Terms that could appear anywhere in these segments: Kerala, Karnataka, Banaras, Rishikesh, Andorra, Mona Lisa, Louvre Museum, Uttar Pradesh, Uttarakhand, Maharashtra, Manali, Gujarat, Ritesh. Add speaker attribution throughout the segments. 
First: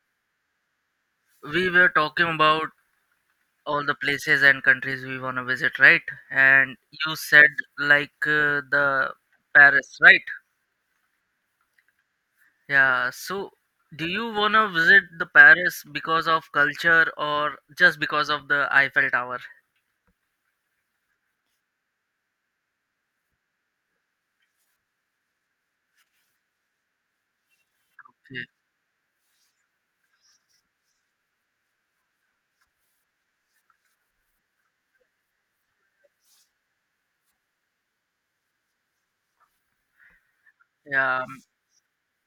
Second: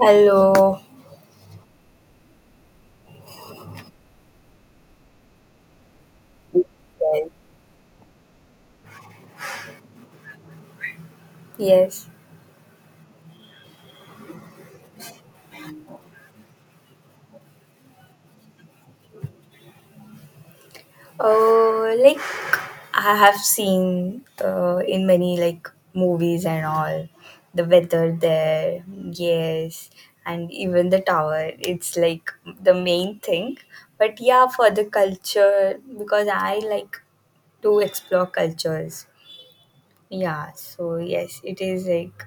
Speaker 1: Hello.
Speaker 2: We were talking about all the places and countries we want to visit, right? And you said, like, the Paris, right?
Speaker 1: Yes.
Speaker 2: Yeah, so do you want to visit the Paris because of culture or just because of the Eiffel Tower?
Speaker 1: Uh, like I have seen in many like movies and all the weather
Speaker 2: Okay.
Speaker 1: there. Yes, and even the tower. It's like the main thing. But yeah, for the culture because I like to explore cultures. Yeah. So
Speaker 2: Yeah. um,
Speaker 1: yes, it is like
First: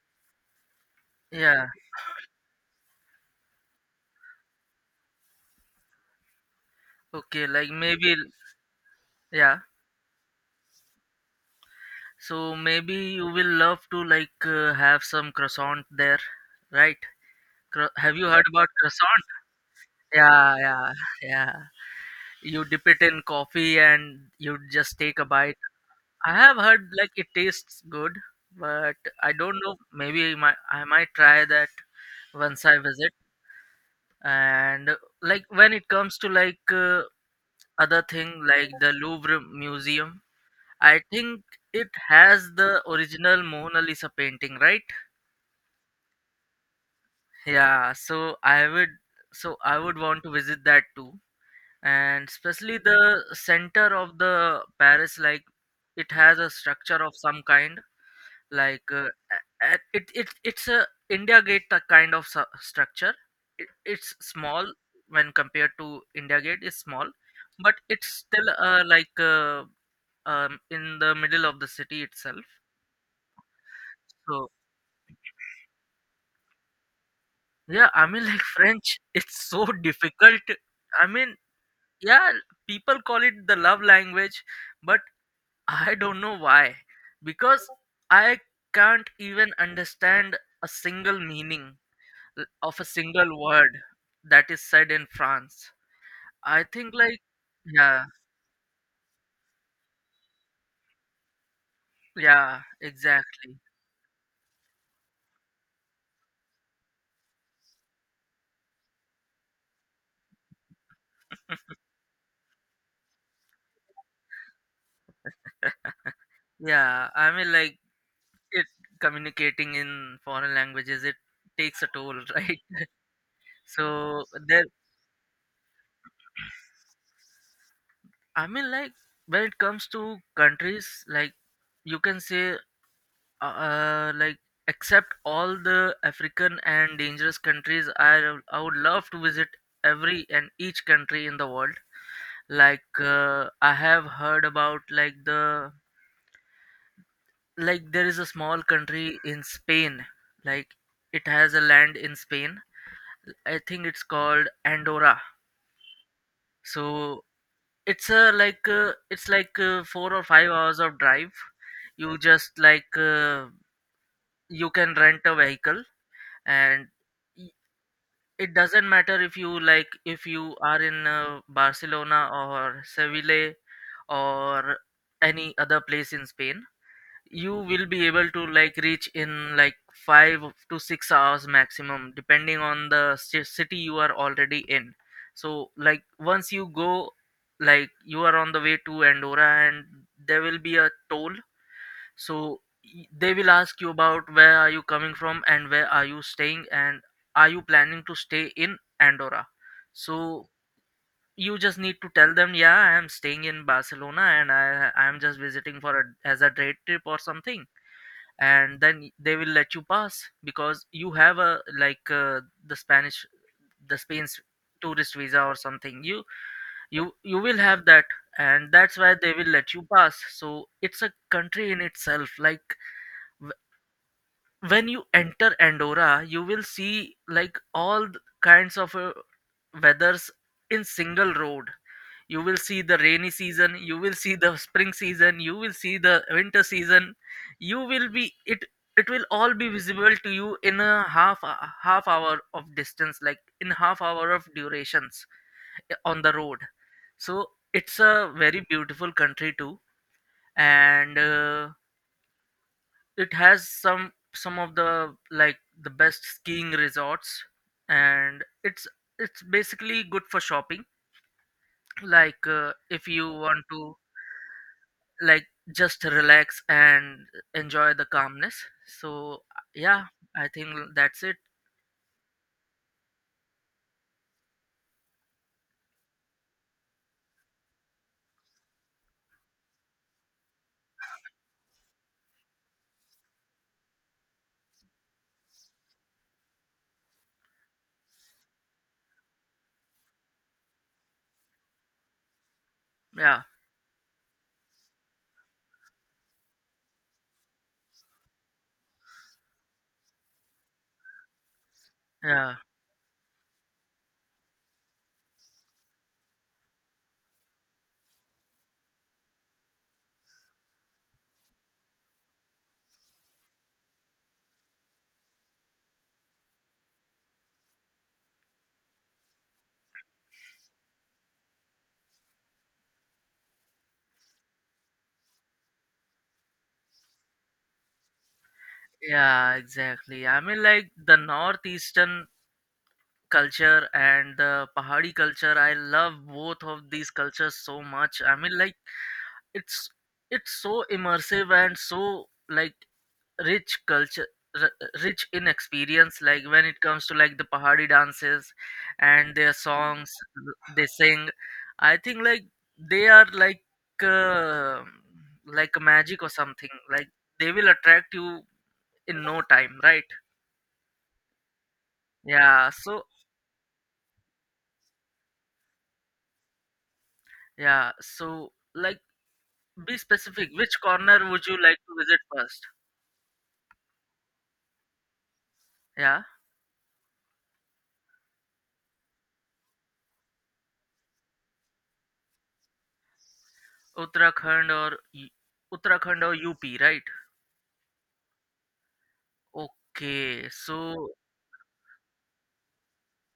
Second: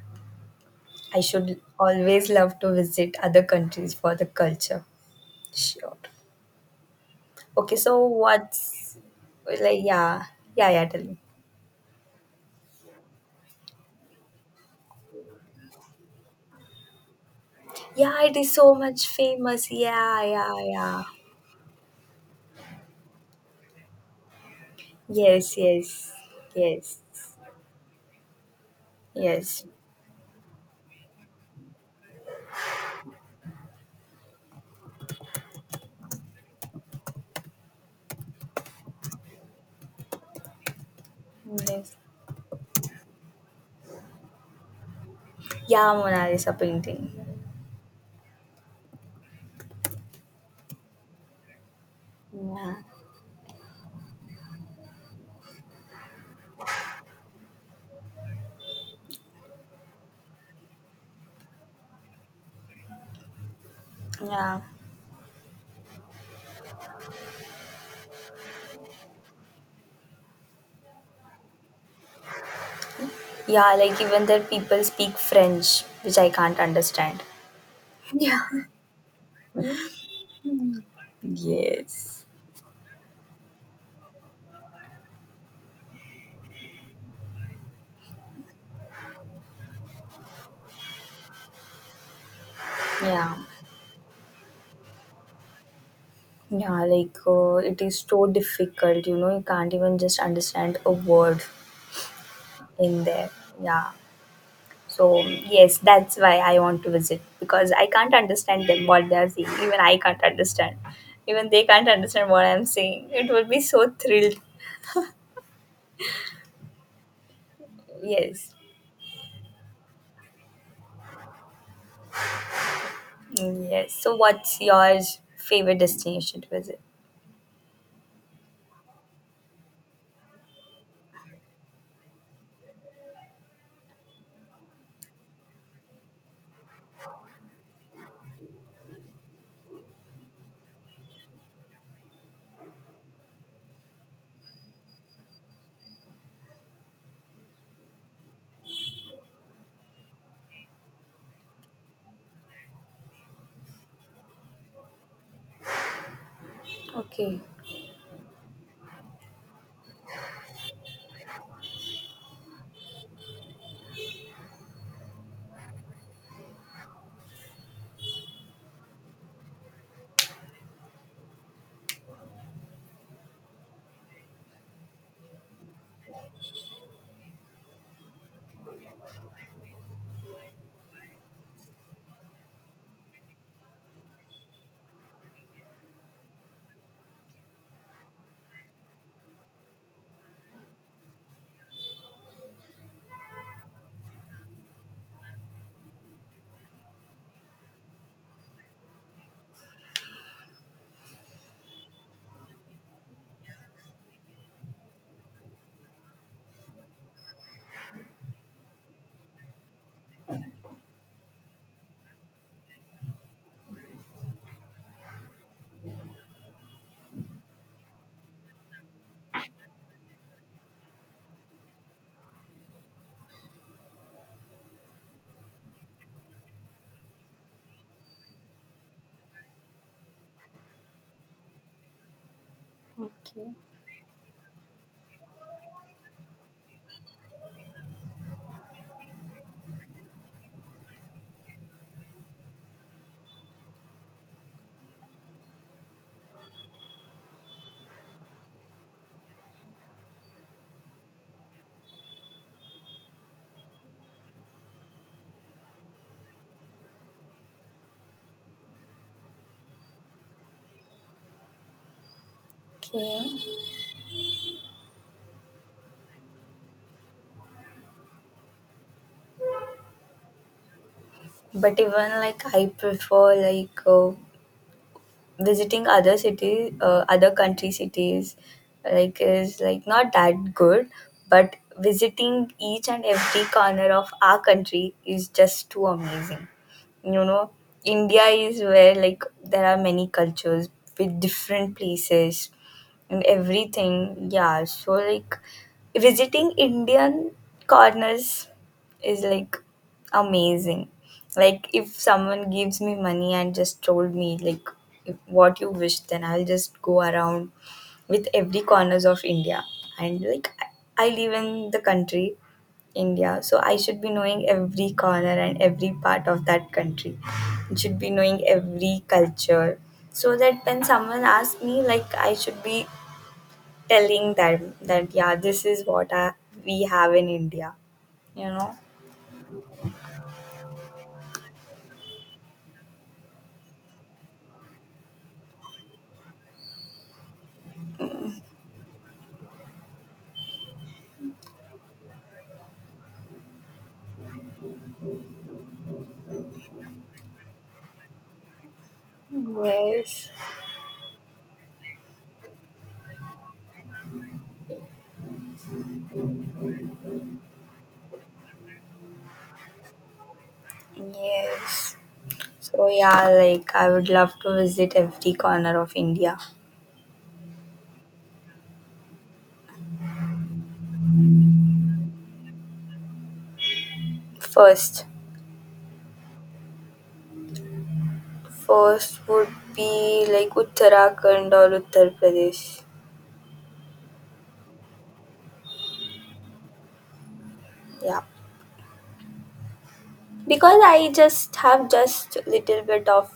Speaker 1: I should
Speaker 2: yeah
Speaker 1: always love to visit other countries for the culture. Sure.
Speaker 2: Okay, like,
Speaker 1: Okay, so
Speaker 2: maybe.
Speaker 1: what's
Speaker 2: Yeah.
Speaker 1: like yeah, yeah, yeah, tell me.
Speaker 2: So maybe you will love to, like, have some croissant there, right? Have
Speaker 1: Yeah,
Speaker 2: you
Speaker 1: it
Speaker 2: heard
Speaker 1: is
Speaker 2: about
Speaker 1: so much
Speaker 2: croissant?
Speaker 1: famous. Yeah, yeah,
Speaker 2: Yeah, yeah,
Speaker 1: yeah.
Speaker 2: yeah. You dip it in coffee and you just take a
Speaker 1: Yes,
Speaker 2: bite.
Speaker 1: yes,
Speaker 2: I have heard,
Speaker 1: yes,
Speaker 2: like, it tastes good, but I don't
Speaker 1: yes,
Speaker 2: know. Maybe I might try that once I visit. And like, when it comes to, like, other thing like the Louvre Museum, I think it
Speaker 1: yes.
Speaker 2: has the original Mona Lisa painting, right?
Speaker 1: Yeah, Mona Lisa painting.
Speaker 2: Yeah, so I would want to visit that too. And
Speaker 1: Yeah,
Speaker 2: especially the center of the Paris, like, it has a structure of some kind, like, it's a India gate kind of structure. It's
Speaker 1: yeah,
Speaker 2: small when compared to India gate. It's small, but it's still like, in the middle of the city itself.
Speaker 1: yeah. Like even there,
Speaker 2: So
Speaker 1: people speak French, which I can't understand.
Speaker 2: yeah, I mean,
Speaker 1: Yeah.
Speaker 2: like, French, it's so difficult. I mean,
Speaker 1: Yes.
Speaker 2: yeah, people call it the love language, but I don't know why. Because I can't even understand a single meaning of a single
Speaker 1: Yeah.
Speaker 2: word that is said in France. I
Speaker 1: Yeah,
Speaker 2: think, like,
Speaker 1: it is
Speaker 2: yeah,
Speaker 1: so difficult, you know, you can't even just understand a word
Speaker 2: yeah,
Speaker 1: in there.
Speaker 2: exactly.
Speaker 1: Yeah. So yes, that's why I want to visit because I can't understand them what they are saying. Even I can't understand. Even they can't understand what I'm saying. It will be so thrilled.
Speaker 2: Yeah, I mean, like,
Speaker 1: Yes.
Speaker 2: it communicating in foreign languages, it takes a toll, right?
Speaker 1: Mm, yes. So
Speaker 2: So,
Speaker 1: what's
Speaker 2: there,
Speaker 1: your favorite destination to visit?
Speaker 2: I mean, like, when it comes to countries, like, you can say, like, except all the African and dangerous countries, I would love to visit every and each country in the world. Like, I have heard about, like, the like, there is a small country in Spain, like, it has a land in Spain. I think it's called Andorra. So,
Speaker 1: Okay.
Speaker 2: it's like, 4 or 5 hours of drive. You just, like, you can rent a vehicle, and y- it doesn't matter if you, like, if you are in Barcelona or Seville or any other place in Spain. You will be able to, like, reach in, like, 5 to 6 hours maximum, depending on the city you are already in. So, like, once you go, like, you are on the way to Andorra, and there will be a toll. So, they will ask you about where are you coming from, and where are you staying, and are you planning to stay in Andorra. So you just need to tell them, yeah, I am staying in Barcelona, and I am just visiting for a as a day trip or something. And then they will let you pass, because you have a, like, the spanish the Spain's tourist visa or something. You will have that. And that's why they will let you pass, so it's a country in itself. Like, when you enter Andorra, you will see, like, all kinds of weathers in single road. You will see the rainy
Speaker 1: Okay.
Speaker 2: season, you will see the spring season, you will see the winter season. You will be it. It will all be visible to you in a half hour of distance, like, in half hour of durations, on the road. So it's a very beautiful country too, and it has some of the, like, the best skiing resorts, and it's basically good for shopping, like, if you
Speaker 1: Okay.
Speaker 2: want to, like, just relax and enjoy the calmness. So yeah, I think that's it.
Speaker 1: But even like I prefer visiting other cities, other country cities, like is like not that good, but visiting each and every corner of our country is just too amazing. You know, India is where like there are many cultures with different places and
Speaker 2: Yeah.
Speaker 1: everything. Yeah, so like visiting Indian corners is like amazing. Like if someone
Speaker 2: Yeah.
Speaker 1: gives me money and just told me like if what you wish, then I'll just go around with every corners of India. And like I live in the country, India, so I should be knowing every corner and every part of that country. I should be knowing every culture, so that when someone asks me, like I should be telling them that yeah, this is what I, we have in India. You know?
Speaker 2: Yeah, exactly. I mean, like, the northeastern culture and the pahari culture, I love both of these cultures so much. I mean, like, it's it's so immersive and so, like, rich culture, r- rich in experience. Like, when it comes to, like, the pahari dances and their songs,
Speaker 1: Yes.
Speaker 2: they sing. I think, like, they are, like, uh, like magic or something, like, they will attract you in no time, right?
Speaker 1: Yes.
Speaker 2: Yeah,
Speaker 1: So
Speaker 2: so,
Speaker 1: yeah, like I would love to visit every corner of India.
Speaker 2: yeah, so, like, be specific: which corner would you like to visit first?
Speaker 1: First,
Speaker 2: Yeah.
Speaker 1: first would be like Uttarakhand or Uttar Pradesh.
Speaker 2: Uttarakhand or y- Uttarakhand or UP, right?
Speaker 1: Yeah,
Speaker 2: Okay,
Speaker 1: because
Speaker 2: so,
Speaker 1: I just have just little bit of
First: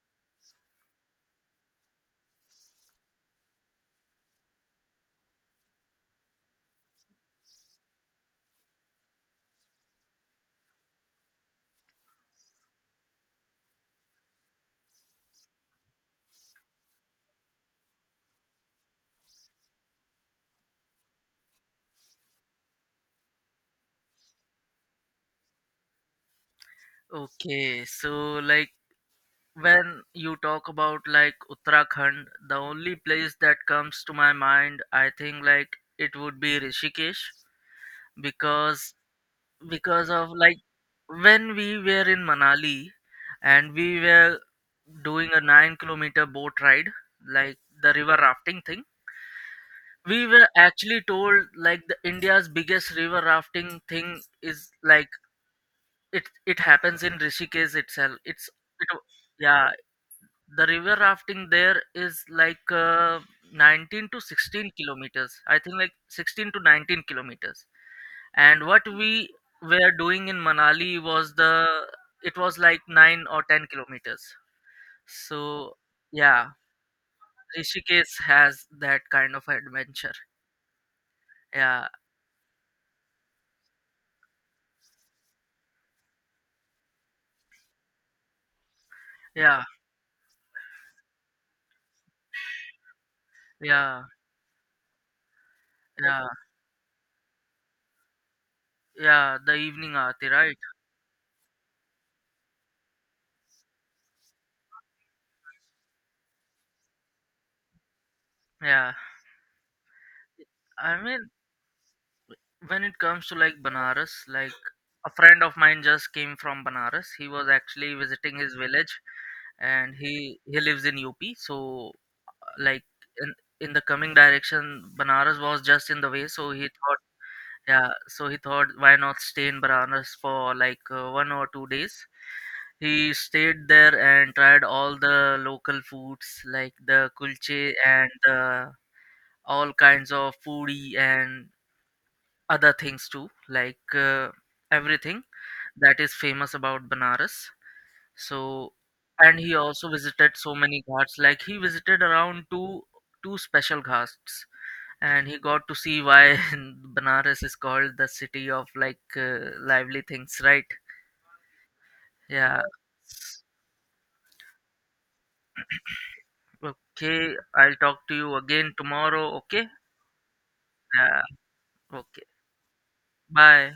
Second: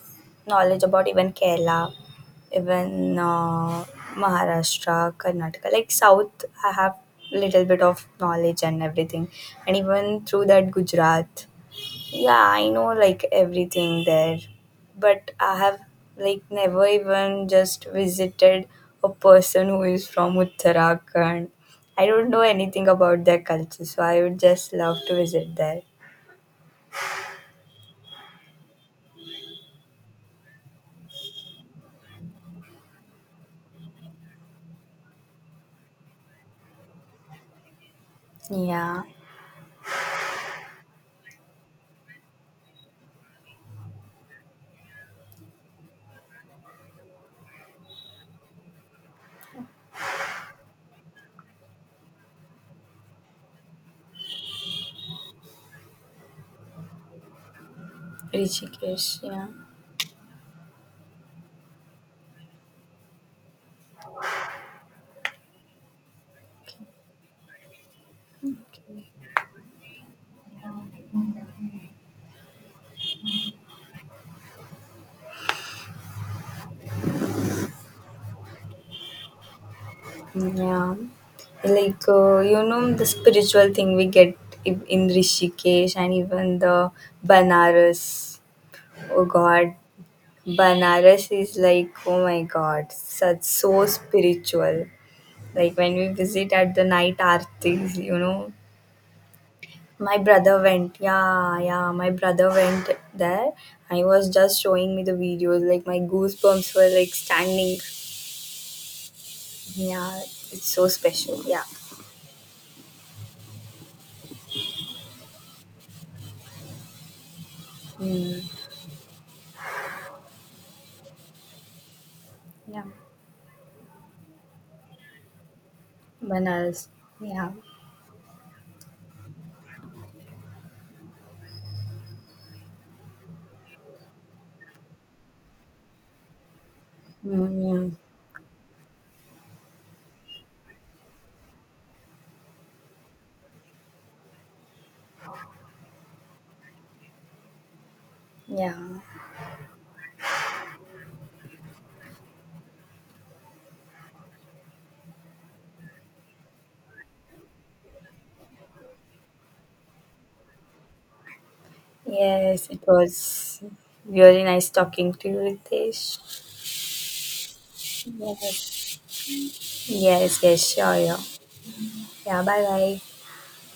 Speaker 1: knowledge about even Kerala, even Maharashtra, Karnataka, like South. I have little bit of knowledge and everything, and even through that Gujarat. Yeah, I know like everything there, but I have like never even just visited a person who is from Uttarakhand. I don't know anything about their culture, so I would just love to visit there.
Speaker 2: okay, so like, when you talk about, like, Uttarakhand, the only place that comes to my mind, I think, like, it would be Rishikesh, because
Speaker 1: Yeah,
Speaker 2: because of, like, when we were in Manali, and we were doing a 9-kilometer boat ride, like the river rafting thing. We were actually told, like, the India's biggest river rafting thing is, like, it happens in Rishikesh itself. It's it, w-
Speaker 1: Rishikesh, yeah.
Speaker 2: yeah, the river rafting there is, like, 19 to 16 kilometers. I think, like, 16 to 19 kilometers. And what we were doing in Manali was the it was like 9 or 10 kilometers. So yeah, Rishikesh has that kind of adventure.
Speaker 1: Yeah,
Speaker 2: Yeah,
Speaker 1: you know the spiritual thing we get in Rishikesh and even the Banaras. Oh
Speaker 2: yeah,
Speaker 1: God, Banaras is like, oh my god, such so
Speaker 2: yeah,
Speaker 1: spiritual. Like when we
Speaker 2: yeah,
Speaker 1: visit at the night aartis, you know.
Speaker 2: yeah. The evening
Speaker 1: My
Speaker 2: aarti, right?
Speaker 1: brother went, yeah, yeah, my brother went there. I was just showing me the videos, like my goosebumps were like standing.
Speaker 2: Yeah.
Speaker 1: Yeah, it's so
Speaker 2: I mean,
Speaker 1: special. Yeah.
Speaker 2: when it comes to, like, Banaras, like, a friend of mine just came from Banaras. He was actually visiting
Speaker 1: Mm,
Speaker 2: his village, and he lives in UP. So,
Speaker 1: yeah.
Speaker 2: like, in in the coming direction, Banaras was just in the way. So he
Speaker 1: Banaras.
Speaker 2: thought,
Speaker 1: Yeah.
Speaker 2: yeah. So he thought, why not stay in Banaras for, like, 1 or 2 days? He stayed there and tried all the local foods like the kulche
Speaker 1: Mm,
Speaker 2: and all kinds of foodie and other things too, like. Everything that is famous about Banaras.
Speaker 1: yeah.
Speaker 2: So, and he also visited so many ghats. Like he visited around two special ghats, and he got to see why Banaras is called the city of, like, lively things, right? Yeah.
Speaker 1: Yes, it was really nice talking to you, Ritesh.
Speaker 2: Okay, I'll talk to you again
Speaker 1: Yes.
Speaker 2: tomorrow. Okay.
Speaker 1: Yes, yes, sure, yeah.
Speaker 2: Yeah. Okay.
Speaker 1: Yeah, bye bye.
Speaker 2: Bye.